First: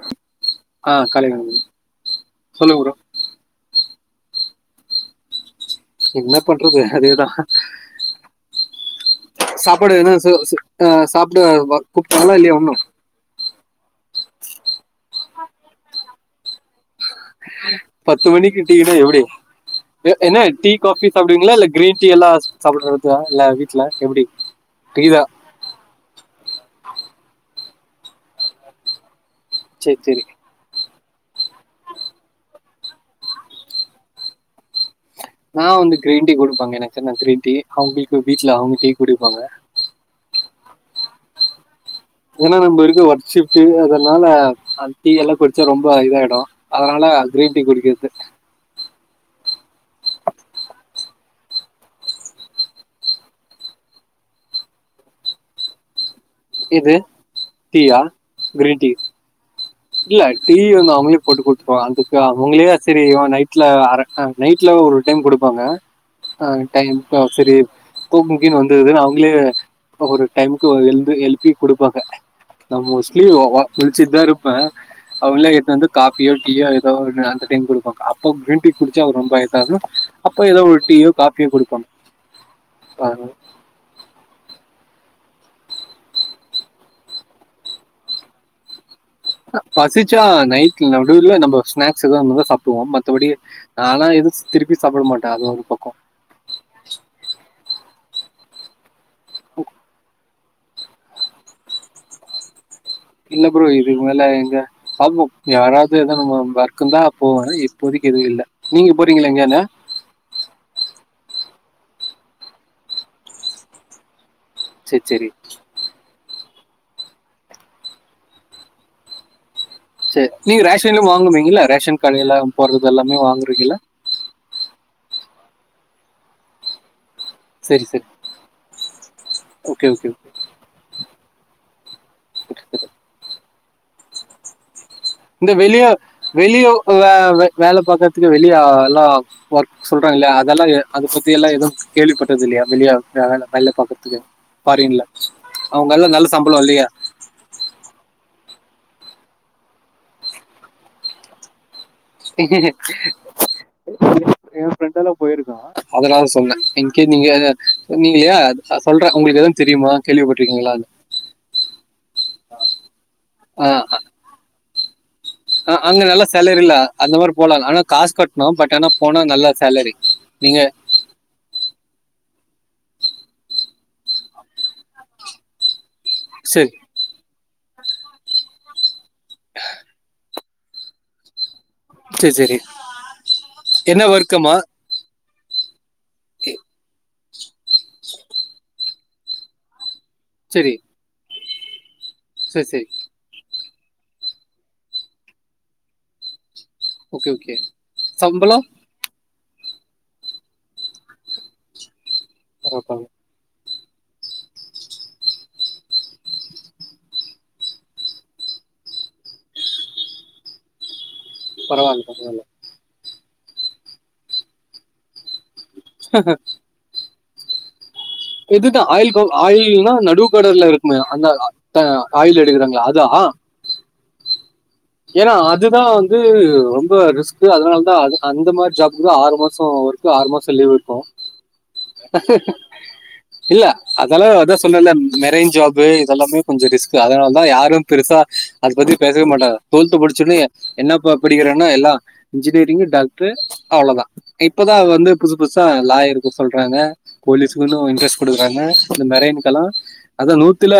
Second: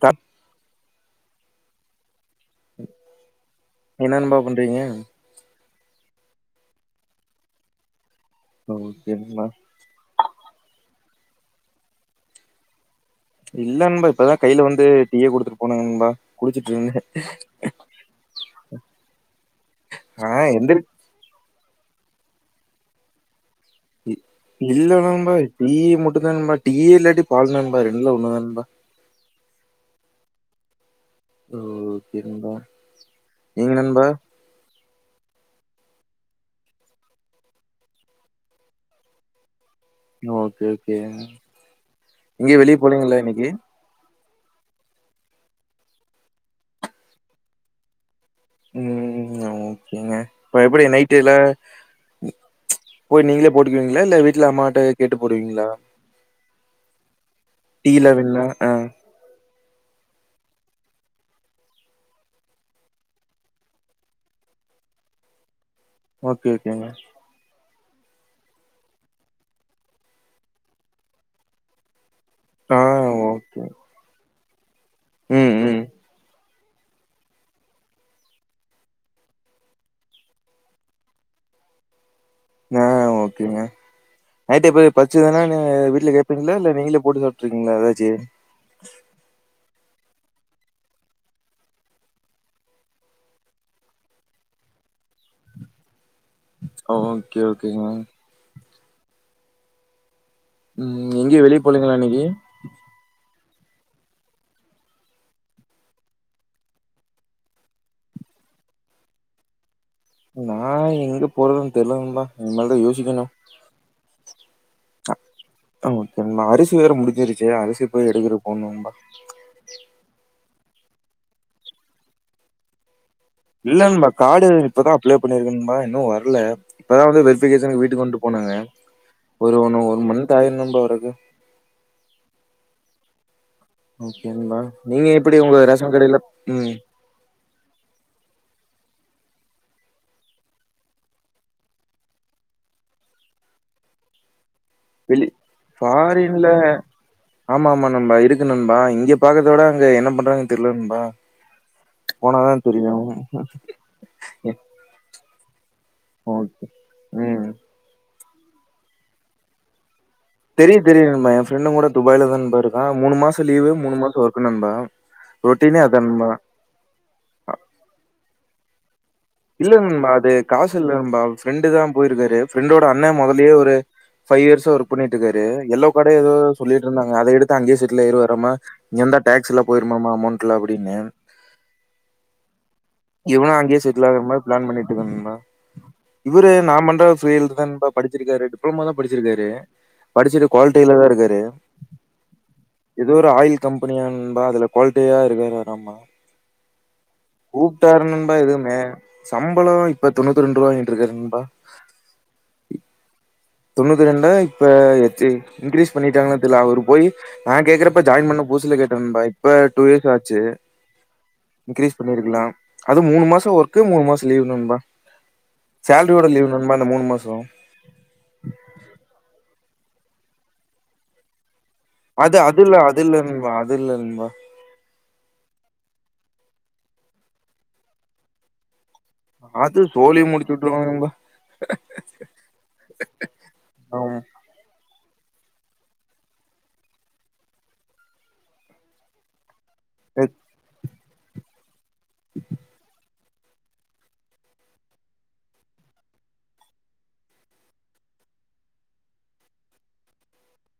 தா ஆ காலைல சொல்லு ப்ரோ என்ன நண்பா பண்றீங்க என்ன பண்றது அதேதான் ஓகே நண்பா சாப்படுன ச ச ஆ சாப்பிட பா கூப்ட்டகலா இல்லையா இன்னும் இல்லன்பா இப்பதான் கையில வந்து டீய குடுத்துட்டு போனங்க நண்பா குடிச்சுட்டு இருந்தன் பத்து மணிக்கு டீன எப்டி எ ஆ என்ன டீ எந்திரி காபிஸ் சாப்டிவிங்களா இல்ல கிரீன் டீ எல்லாம் சாப்புடறத இல்ல வி இல்ல நண்பா டீ மட்டும் தா நண்பா டீய் இல்லாட்டி பால் த [unintelligible] நண்பா செரி செரி ஓக்கே நண்பா என் நண்பா நான் வந்து கிரீன் டீ கொடுப்பாங்க எனக்குனு கிரீன் டீ அவங்களுக்கு வீட்ல அவங்க டீ குடிப்பாங்க ஓகே ஓகே ஏன்ன எங்கயு வெளிய நம்ம இருக்க போலீங்களா இன்னைக்கு ஒர்க்ஷிப்ட் அதெல்லா அதனால அ டீ எல்லாம் குடிச்சா ரொம்ப இதாயிடும் அதனால கிரீன் டீ குடிக்கர்து உம் ஓகேங்க இப்ப எப்டி நைட்டுல்ல போய் நீங்களே போட்டுக்குவீங்களா இல்ல வீட்டுல அம்மாட்ட கேட்டு போடுவீங்களா இது டீயா டீலா வேணுனா ஆ கிரீன் டீ இல்ல டீ வன் அவங்களே போட்டு கொடுதுருவங்க அதுக்கு அவங்களே சரி நைட்ல அர நைட்ல ஒரு டைம் கொடுப்பாங்க ஆ ஓகே ஓகேங்க டைம்பா சரி குமுக்கின்னு வந்தது அவங்களே ஒரு டைமுக்கு எலுந்து எலுப்பி கொடுப்பாங்க நா ஆ மோஸ்ளி ஓ ஓ ஓகே முலிச்சிட்டு தா இப்ப அவே ம் எத்து ம் வந்து காபி டீயோ ஏதோ அந்த டீம் கொடுப்பாங்க அப்ப கிரீன் டீ குடிச்சு அவங்க ரொம்ப இதமா இருக்கு அப்ப ஏதோ ஒரு டீயோ காபியோ கொடுப்பாங்க ஆஹ் அஹ் ஓகேங்க [unintelligible] பச்சுதனா நீ வீட்டுல கேட்ப்பீங்களா இல்ல நீங்களே போட்டு சாப்பிட்ருவீங்களா ஏதாச்சும் பசிச்சா நைட்ல நடுல நம்ம ஸ்நாக்ஸ் எத இருதா சாப்பிடுவோம் மத்தபடி நானா எதுவும் திருப்பி சாப்பிட மாட்டேன் அது ஒரு பக்கம் ஓகே ஓகே ஓகேவா [unintelligible] உம் எங்கயே வெளியே போலுங்களா இன்னைக்கு என்ன ப்ரோம் இது மேல எங்க பாம் யாராவது எத நம்ம வர்க்க தான் போவேன் இப்போதைக்கு எதுவும் இல்லை நீங்க போறீங்களா எங்கன்னா நான் எங்க போறதுன்னு தெரியல நண்பா இனிமேதான் யோசிக்கணும் சரி சரி அரிசி வேற முடிஞ்சிருச்சி அரிசி போய் எடுத்துறு போணும்பா சரி நீங்க ரேஷன் எல்லாம் வாங்குவீங்களா ரேஷன் கடையில எல்லாம் போறதெல்லாம் இல்ல நண்பா கார்டு இப்பதான் அப்ளைே பண்ணிருப்பேன்னா இன்னும் வரல இப்பதான் வந்து அப்லீக்கேசன் கேக்கு சரி வீட்டுக்கு சரி கொண்டு போனாங்க ஒரு ஒன்னு ஓகே ஒரு ஓகே ஓகே. மந்த் ஆயிருந்தும் வரதுக்கு [unintelligible] ஓகேன்பா இந்த வெளிய வெளிய வேலை பார்க்கறதுக்கு வெளிய ஒர்க் சொல்றாங்க இல்லைய அதெல்லாம் அத பத்தி எல்லாம் எதுவும் கேள்விப்பட்டறது இல்லையா வெளி வேலை பாக்குறதுக்கு வெளிப் பாரின்ல இல்லையா ஆமா ஆமா நம்ம இருக் இருக்கு நண்பா இங்க பாக்கறத விட அங்க என்ன பண்றதுனு தெரியில நண்பா போனாதா தெரியு என் ஃப்ரெண்ட் எல்லாம் போயிருக்கோ அதனால சொன்னேன் ஓகே எங்கே நீங்க ம் சொன்னீங்க இல்லையா சொல்ற உங்களுக்கு எதாவது தெரியுமா கேள்விப்பட்டிருக்கீங்களா தெரியு தெரியு நா என் ஃரெண்டும் கூட துபாயல தான் போயிருக்கான் மூணு மாச லீவ் மூணு மாசம் ஒர்க் நண்பா ஆஹ ரொட்டீனே அதா அங்க நல்ல நண்பா சேலரி இல்ல அந்த மாதிரி போலாம் ஆனா காசு கட்டணும் பட் எனப் இல்ல இல்ல நண்பா அது காசு இல்ல நண்பா ஃப்ரெண்டு தான் போயிருக்காரு ஃ பிரண்டோட அண்ணன் முதலே ஒரு பைவ் இயர்சா ஒர்க் பண்ணிட்டு இருக்காரு எல்லோப் ஏதோ சரி சொல்லிட்டு இருந்தாங்க அதை எடுத் அங்கே செட்டிலாகிடுவாராமா எந்த டேக்ஸ் இல போயிரும்மா அமௌண்ட் இருக்கலாம் அப்படின்னு சரி சரி எவன அங்கே செ என்ன இல்லற வர்க்கமா மாதிரிளான் பண்ணிட்டுக்கங்கமா இவரு சரி நான்பண்ற பீல்்டுதான் படிச்சிருக்காரு டிப்ளோம தான் படிச்சிருக்காரு படிச்சுட்டு குவாலில தான் இருக்காரு சரி சரி ஏதோ ஒரு ஆயள் கம்பெனியானபா அதுல குவாலிட்டியா இருக்காரு ஆராமா ஓகே ஓகே கூப்பிட்டரணும்பா சம்பளம் எதுவுமே சம்பளம் இப்ப தொண்ணூத்தி ரெண்டு ரூபா வாங்கட்டு இருக்காருன்பா ரப்ப தொண்ணூத்தி ரெண்டு இப்ப இன்கிரீஸ்் பண்ணிட்டாங்கன்ன தெரிய அவரு போய் நான் கேக்குறப்ப ஜாயின் பண்ண பூசல கேட்டேன்பா இப்ப டூ இயர்ஸ் ஆச்சு இ்கிரீஸ்் பரவாயில்ல பரவாயில்ல பண்ணிருக்கலாம் அது மூணு மாசம் ஒர்க்கு மூணு மாசம் லீவு நண்பா சேலரியோட லீவு வருமா மூணு மாச த [inaudible] இதுதா ஆயில் ஆயில்னா நடுவுக்கடர்ல இருக்குமே அந்த ஆ அது அதுல அது இலல்மா அதுலலை [inaudible] ஆ ஏன்னா அதுதா வந்து ரொம்ப ரிஸ்கு அதனாலதா அந்த மாதிரி ஜாப் ஆறு மாசம் அது ஒர்க்க சோலி ஆறு முடிச்சு மாசம் லீவ் விட்டுருவாங்க இருக்கும் நண்பா இல்ல ஆமா அதால அதான் சொல்லல [inaudible] மரேஞ் ஜாப் இதெல்லாமே கொஞ்சம் ரிஸ்கு அதனால தான் யாரும் பெருசா அதை பத்தி பேசவே மாட்டாா [inaudible] தோல்்த்த படிச்சன்னையே என் [unintelligible] னப்ப படிக்கிறனா எல்லாம் [unintelligible] இன்ஜினியரிங் டாக் அவ்வளவுதான் இப்பதான் வந்து புதுசு புதுசா லாய இரு சொல்றாங்க போலீஸ இரஸ்டுக்கறாங்க மெல்லாம் அத நூத்துல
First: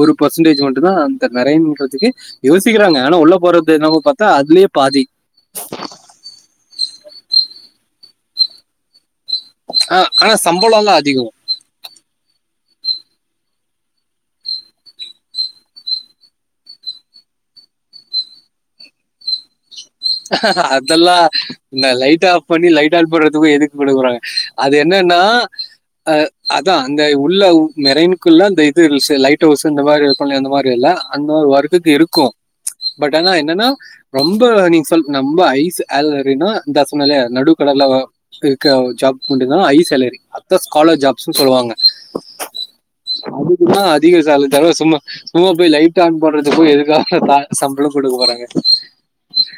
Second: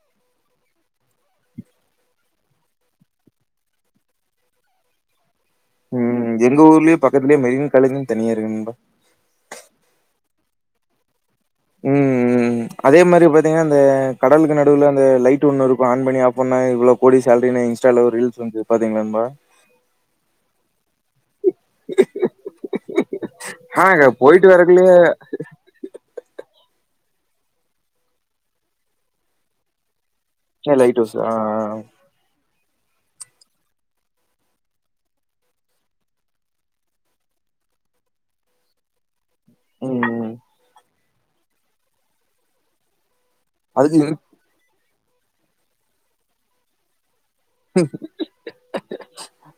ஒரு பெர்சன்டேஜ் ம தான் அ ம யோசிக்கிறாங்க ஆனா உள்ள [unintelligible] போரது என்ன பத்த அதுலேயே பாதி ம்ம் எங்க ஊர்லயே பக்கத்தலயே மெருன் காலேஜ்னு தனிய இருக்கு நண்பா ஆ ஆ சம்பளம்ல்லா அதிக உம் அதே மாதிரி பாத்தீங்கன்னா அந்த கடலுக்கு நடுவுல அந்த லைட் ஒண்ணு இருக்கும் ஆன் பண்ணி ஆஃப் பண்ணா இவ்வளவு கோடி சேரிின் இன்ஸ்டால ரீல்ஸ் வந்து பாத்தீங்களானபா [unintelligible] அதெல்லாம் இந்த லைட் ஆஃப் பண்ணி லைட் ஆல் பண்றதுக்கும் எதுக்கு ஆ அங்க கொடுக்குறாங்க போயிட்டு அது வரக்குள்ளயே என்னன்னா அஹ [unintelligible] அதா அந்த உள்ள மிரனுக்குல்லா அந்த இது லைட் அவுஸ் இந்த மாதிரி பள்ள அந்த மாதிரி ஏன் இல்ல லைட் ஹவுஸ் அந்த ஆ மாதிரி ஆ. வர்கக்கு இருக்கும் [unintelligible] பட் ஆனா என்னன்னா ரொம்ப நீ நம்பம ஐஸ் ஆல்ரினா இந்தசனாலையா நடு கட எல்ல இருக்கு ஜாப் [unintelligible] முன்டு தா ஐ ம் சேலரி ம். அத்தஸ்காலர் ஜாப் ஸ்சு சொல்லுவாங்க அதுக்கு தா அதிக சாலே சும்மா உமா போய் லைட் ஆன் பண்றது போ எதுக்கா சம்பளம் கொடுக்க போறாங்க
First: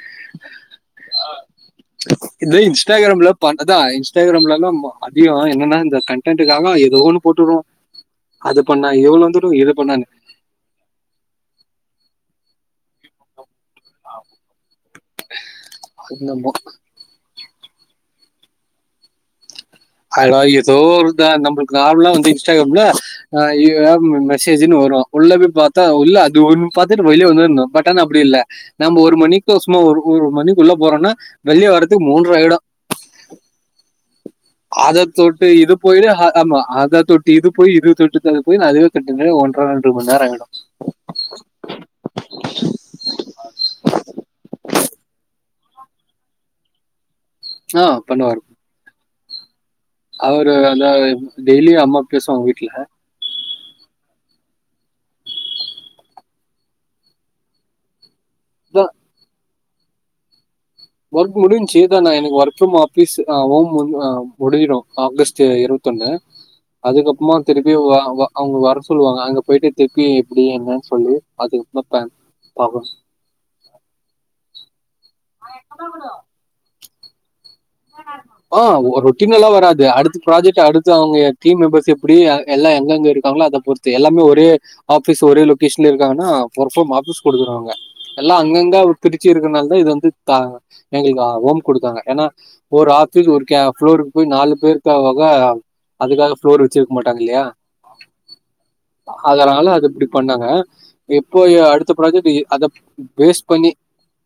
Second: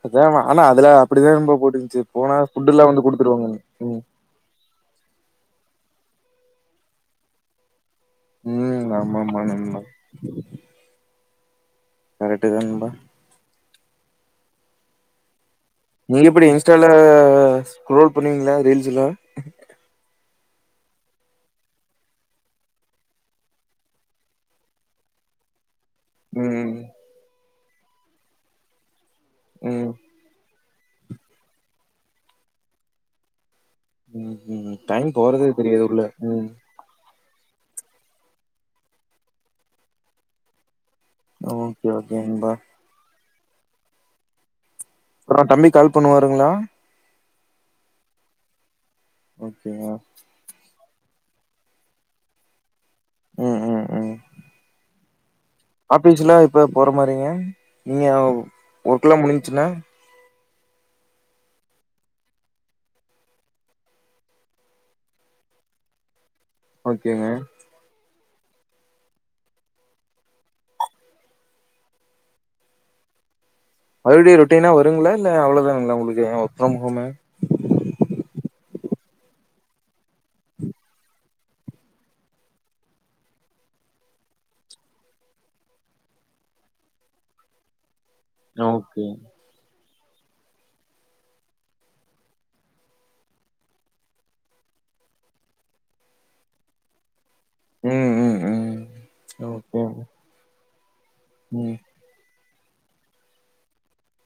அதுல ஆனா அதுல அப்படிதா நண்பா போட்டுந்துச்சு போனா இதே ஃபுட்டு் எல்லா வந்து குடுத்துருவாங்கன்னு உம் ஆமா அதிக என்னன்னா இந்த கன்டென்னுகாக ஏதோ ஒன்னு போட்டுருரோ அது பண்ணா ம் இவ்வளவு ஆமாமா வந்துரு இது நண்பா. பண்ண கரெக்ட் தா நண்பா ஆஹ [inaudible] நீங்க எப்டி இன்ஸ்டல ரோல் பண்ணுவீங்களா ரீல்ஸ்ல அத ஏதோ ஒருான் நம்மளுக்கு நல்லாம் வந்து இன்ஸ்டாகிராம்லஹ மெசேஜ்ன்னு வரும் உள்ளபய பா [unintelligible] த்ல்ல அது ஒன்ன ம் பாத்த்த்திர வயிலி வந்தன்னா [unintelligible] பட் அப்டி இல்ல நம்ப ஒரு மணிக்கு சும்மா ம் ஒரு ஒரு மணிக் உள்ள போறோனா வெளிய வரத்துக்கு மூன்ற ஆயிடும் ம் ம். ஆதா டைம் தொட்டு போறதே இது தெரியாது உள்ள. போயட்டு ம். ஆமா ஆதா தொட்டு இது போய் இது தொட்டு அது போய் அதுவே கட்ட ஒன்றரை ரெண்டு மணி நேரம் ஆகிடும் ஓகே ஓகோ நண்பா தம்பி கால் பண்ணுவாருங்களா ஆஹ் பண்ணுவாரு உம் உம் ல்ல டெய்லியும் அம்மா பேசுவாங்க வீட்டுல உம் உம் உம் ஆபீஸ்லாம் இப்ப போற மாரிங்க நீங்க அதா ஒர்க்குல்லாம் முடிஞ் ச்சனா ஒர்க் முடிஞ்சச்சுதான் நான் எனக்கு ஒர்க் ப்ரம் ஆபீஸ் ஹோம் முஞ்சிடும் ஆகஸ்ட் இருபத்தொண்ணு ஓகேங்க அதுக்கப்பறமா திருப்பி வா வா அவங்க வர சொல்லுவாங்க அங்க போயிட்டு திருப்பி எப்படி என்னன்னு சொல்லி அதுக்கப்பறம் பா பாக்கணும் மறுபடி ரொட்டனா இருங்களா இல்ல அவ்வளோதான உங்களுக்கு ஒர்க் பிரம் ஹோமு ஆஹ் ரொட்டின் நல்லாம் வராது அடுத்து ப்ராஜெக்ட் அடுத்து அவங்க டீம் மெம்பர்ஸ் எப்டி அ எல்லா எங்கெங்க இருக்காங்களோ அத பொறுத்து எல்லாமே ஒரே ஆஃபீஸ் ஒரே லொக்கேஷன்ல இருக்காங்கன்னா ஒர்க் ப்ஃரம் ஆஃபீஸ் குடுத்துருவாங்க எல்லா அங்கங்க ஓகே பிரிச்சு இருக்கனாலதா இது வந்து தாங்க எங்களுக்கு ரூம் கொடுத்தாங்க ஏன்னா ஒரு ஆஃபீஸ் ஒரு கே ஃப்ளோருக்கு போய் நாலு பேருக்காக அதுக்காக ஃப்ளோர் வச்சுருக்க மாட்டாங்க இல்லையா ம் ம் ம் அதனால ஓகே அது இப்டி பண்ணாங்க எப்போ அ ம் அடுத்த ப்ராஜெக்ட் எ அத பேஸ் பண்ணி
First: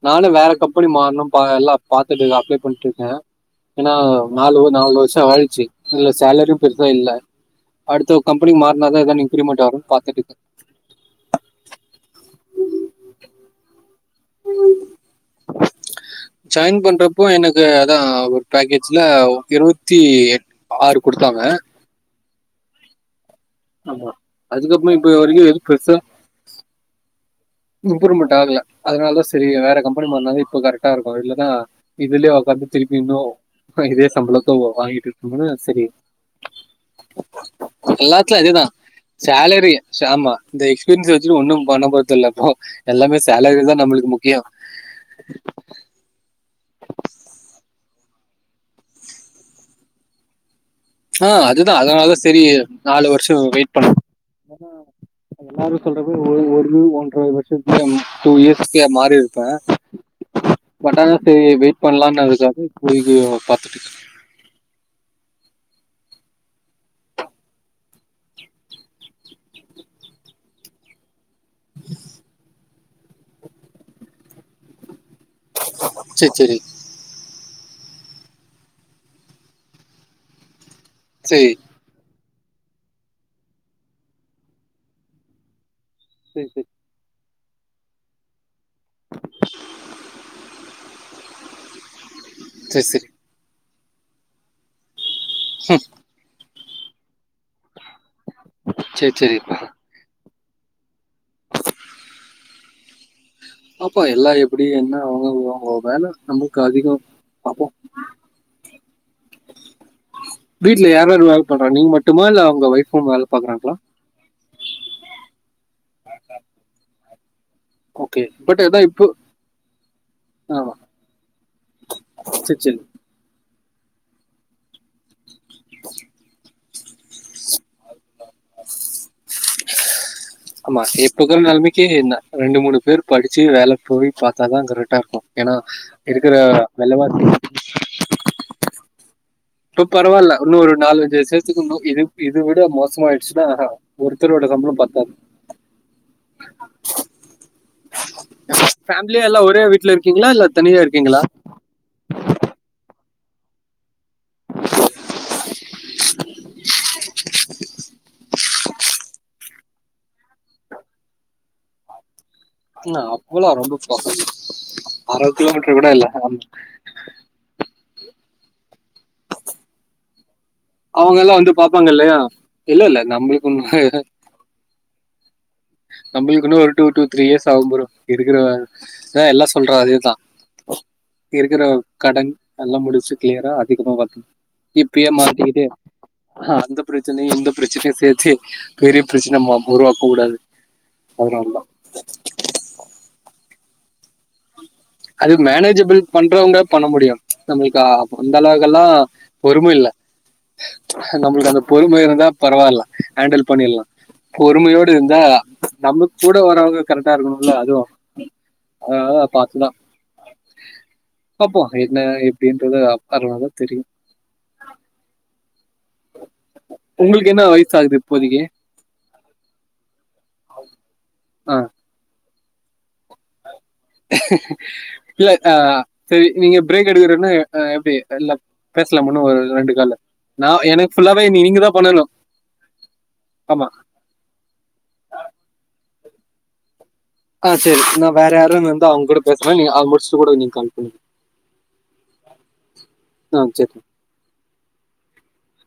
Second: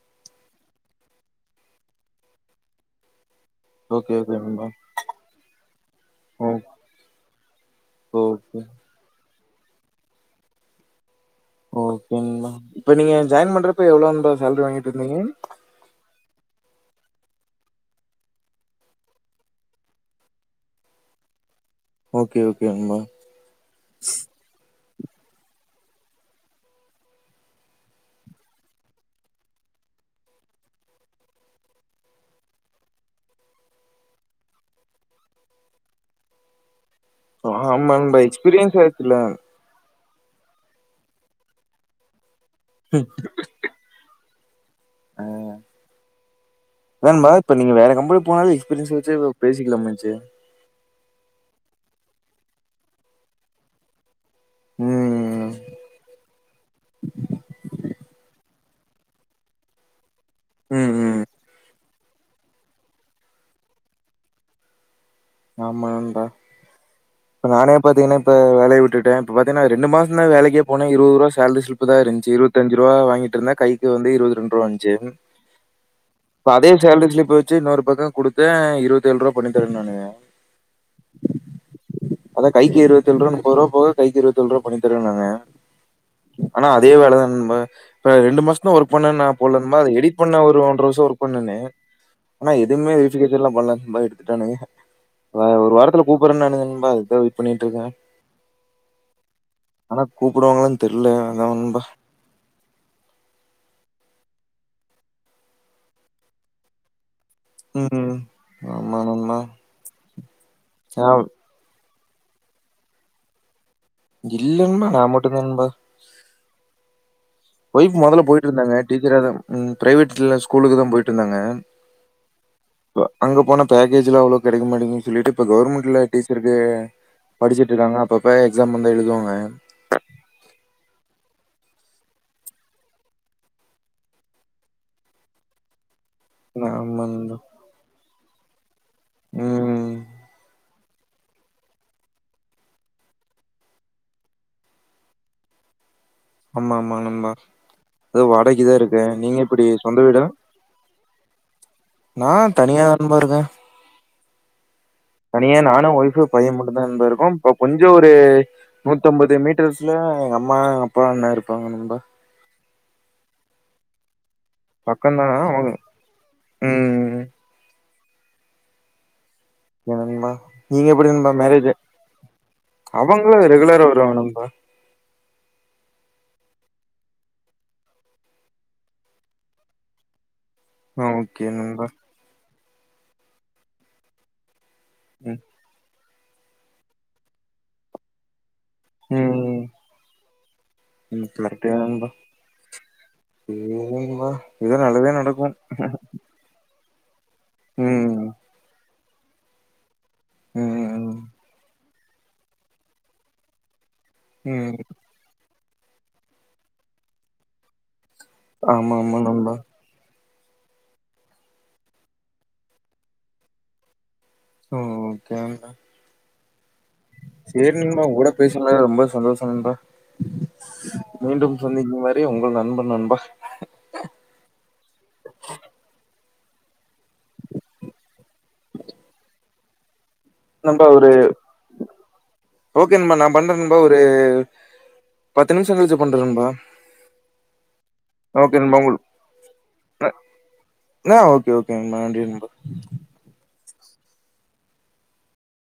நானு வேற கம்பெனி மாறணு ப எல்லா பாத்துட்டு அப்ளை பண்ணிட்ருக்கே ஏன்னா ஓகே ஓகே நாலு நண்பா நாலு வருஷோ ஆயிடுச்சு இதுல சேலரியு ஓகே பெருசா இல்ல அடுத்த கம்பெனி ஓகே மாறுனாதா எதோ இனி இங்கிரிமெண்ட் வரும்னு பாத்துட்ருக்கே ஓகேங்ணா இப்ப நீங்க ஜாயின் பண்றப்ப எவ்ளவுன்ற சேலரி வாங்கிட்டு இருந்தீங்க ஜாயின் பண்றப்போ எனக்கு அதா ஒரு பேக்கேஜ்ல இருபத்தி எட் ஆறு குடுத்தாங்க ஓகே ஓகே நண்பா ஆமா அதுக்கப்புறோ இது வரைக்கு எது பெருசா இம்ப்ரூவ்மெண்ட் ஆகல அதனாலதா சரி வேற கம்பெனி மாறுனாதா இப்போ கரெக்டா இருக்கு இல்லன்னா இதுலயே ஒக்காந்து திருப்பி இன்னு இதே சம்பளத்த வாங்கிட்டு இருக்கணுன்னு சரி சோ ஆமாங்பாய் எக்ஸ்பீரியன்ஸ் ஆயிருச்சுல்ல சே ஆமா இந்த எக்ஸ்பீரியன்ஸ வச்சுட்டு ஒன்னும் பண்ணப்போறது இல்ல எல்லாமே சேலரிதான் நம்மளுக்கு முக்கியோ ஆஹ் அதானுங்பாய் இப்ப நீங்க வேற கம்பெனி போனாலு எக்ஸ்பீரியன்ஸ் வச்சி பேசிக்கலாமாச்சு ஆஹ் அதுதா அதனாலதா சரி நாலு வருஷோ வெயிட் பண்ணது ஏன்னா அது ம் எல்லாரு சொல்ற மாரி ஒரு இது ஒன்ர வருஷத்துல டூ இயர்ஸ் [unintelligible] மாறிருப்பே ம் பட்டாதா ம் தெரியி பண்லான்னு அதுக்காக போய் இது பாத்துட்ருக்கே ஆமா நண்பா இப்ப நானே பாத்தீங்கன்னா இப்ப வேலைய விட்டுட்டே இப்ப பாத்தீங்னா ரெண்டு மாசோந்தா வேலைக்கே போனே இருபது ரூபா சேல்ரி சிலிப்புதா இருந்துச்சு இருபத்தஞ்ச ரூபா வாங்கிட்டு இருந்த கைக்கு வந்து இருபது ரெண்டு ரூபா இருந்துச்சி சரி இப்ப சரி அதே சேலரி சிலிப்ப வெச் ச்சு இன்னொரு பக்கோ குடுத்தே இருபத்தேழ்ருவா பண்ணித் தரேனுனானுக சரி அதா கைக்கு இருபத்தேழ்ருவா நுப்பது ரூபா போக கைக்கு இருபத்தேழ்ரூவா பண்ணித் தரேன்னாங்க சரி ஆனா அதே வேலதான் ஆ இப்ப ரெண்டு மாச துல ஒர்க் பண்ண நான் போல்ல இந்த மாரி எடிட் பண்ண ஒரு ஒன்ர வருஷோ ஒர்க் பண்ணன்னே ஆனா சரி எதுமே சரி [unintelligible] பண்ணல எடுத்துட்டானுங்க ஒரு வாரத்துல கூப்புரேனுங்க சும்மா அதுக்கு தான் வெயிட் பண்ணிட்டுருக்கேன் சேர் சேரிப்பா கூப்பிடுவாங்களான்னு தெர்ல அதான் நம்பா பாப்போம் எல்லாம் எப்படி என்ன அவுங்கவுங் வேல நமக்கு அதிகம் பார்ப்போம் உம் ஆமா நம்பா வீ்ட்லயாருமே இதுமாரி பண்ரா நீங்க மட் மட்டுமா இல்ல ஒங்க வைஃபும் வேலை பாக்குறாங்ளா இல்லன்மா நான் மட்டும் நண்பா ஒய்ஃப் முதல்ல ஓகே போய்டு பட் இருந்தாங்க அதான் இப்போ டீச்சரா பிரைவேட் ஸ்கூலுக்கு ஆமாம் தான் போய்டு இருந்தாங்க சரி சரி அங்க போன பேக்கேஜ்லாம் அவ்ளோ கெடைக் மாடேங்குது சொல்லிட்டு இப்ப கவர்மெண்ட்ல டீச்சருக்கு படிச்சுட்டு இருக்காங்க அப்ப இப்ப எக்ஸாம் வந்து எழுதுவாங்க இப்ப உள்ள நிலமைக்கி என்ன ரெண்டு மூணு பேர் படிச்சு வேலைக்கு போய் பாத்தாதான் கரெக்டா இருக்கும் ஏன்னா இருக்குற ஆமா வெலவாசிக்கு நண்பா இப்ப ம் பரவால்ல இன்னும் ஒரு நாலுஞ்சு வருசேத்துக்கு இன்னும் இது இது விட மோசமாயிடுச்சுன்னா ஒருத்தரோட சம்பளம் பத்தாது அம்மா அம்மா நம்பா அது வாடகைகுதான் இருக்கேன் ஃபேமிலியா நீங்க எல்லாம் ஒரே எப்டி வீட்ல சொந்த வீடா இருக்கீங்களா? இல்ல தனியா இருக்கீங்களா? நான் தனியாநபான் இருகேன் தனியா நானும் ஓய்ப் பையன் மட்டு தான் நன்பா இருக்கோம் கொஞ்சம் ஒரு நூத்தம்பது மீட்டர்ஸ்ல எங்க அம்மா அப்பா அண்ண இருப்பாங்க நம்பா என்ன அவ்ளோ ரொம்ப பாசமா பக்கம் அற தான் அவங்க கிலோமீட்டர் கூட இல்ல ம் என்னன்பா அவுங்க எல்லாம் வந்து பாப்பாங்க இல்லையா இல்ல இல்ல அவங்களு நம்மளுக்கு ஒன்னு ரெகுலரா வருவாங்க நண்பா நம்மளுக்குன்னு ஒரு டூ டூ த்ரீ இயர்ஸ் ஆகும்புறோ இருகிற எல்லாம் சொல்ற அதேதான் ஆ ஓகே இருக்கிற நண்பா கடன் எல்லாம் முடிச்சு கிளியரா அதுகப்றம் பாத் இப்பியே ம் மாட்டிகிட்டு அந்த பிரச்சனை எந்த பிரச்சனை சேத்து பெரிய பிரச்சனை உருவாக்க கூடாது அதனாலதான். [unintelligible] இல்லிங்மா அது மேனேஜ்பிள் பண்றவுங்க பண்ண முடியும் நம்மளுக்கா ம் அந்த அளவுக்கெல்லாம் பொறுமை இல்ல ம் ம் நம்மளுக்கு அந்த பொறுமை இருந்தா பரவாயில்ல ஹேண்டில் பண்ணிடலாம் ம் பொறுமையோடு இருந்தா நம்ம கூட வாரவுங்க கரெக்ட்டா இருக்கணும்ல அதுவும் ஆமா ஆமா நம்ம பாப்போம் என்ன எப்படின்றது அப்பறமா தான் தெரியும் ஓகேங்க [inaudible] உங்களுக்கு என்ன சேரி வயசு ஆகுது நண்பா உங்க கூட இப்போதைக்கு பேசுனதுல ரொம்ப சந்தோஷம் நண்பா ஆ மீண்டும் சந்திக்கும் வரை உங்கள் நண்பண் நண்பா இல்ல ஆஹ் செரி நீங்க பிரேக் எடுக்கறேன்னு எப்படி இல்ல பேசலாம்ண்ணும் ஒரு ரெண்டு இல்ல டிஃபரெண்டா ஒரு ஓகே நண்பா நான் பண்றேன் ஆமா நண்பா ஒரு பத்து நிமிஷம் கழிச் பண்றேன் நண்பா ஆஹ் செரி நான் வேற ஓகே யாராவது நண்பா இருந்தா உங்கள் அவுங்க கூட பேசுறேன் நீ அத முடிச்சுட்டு கூட நீங்க கால் பண்ணுங்க ஆ ஓகே ஓகே நண்பா நன்றி நண்பா ஆஹ் செரி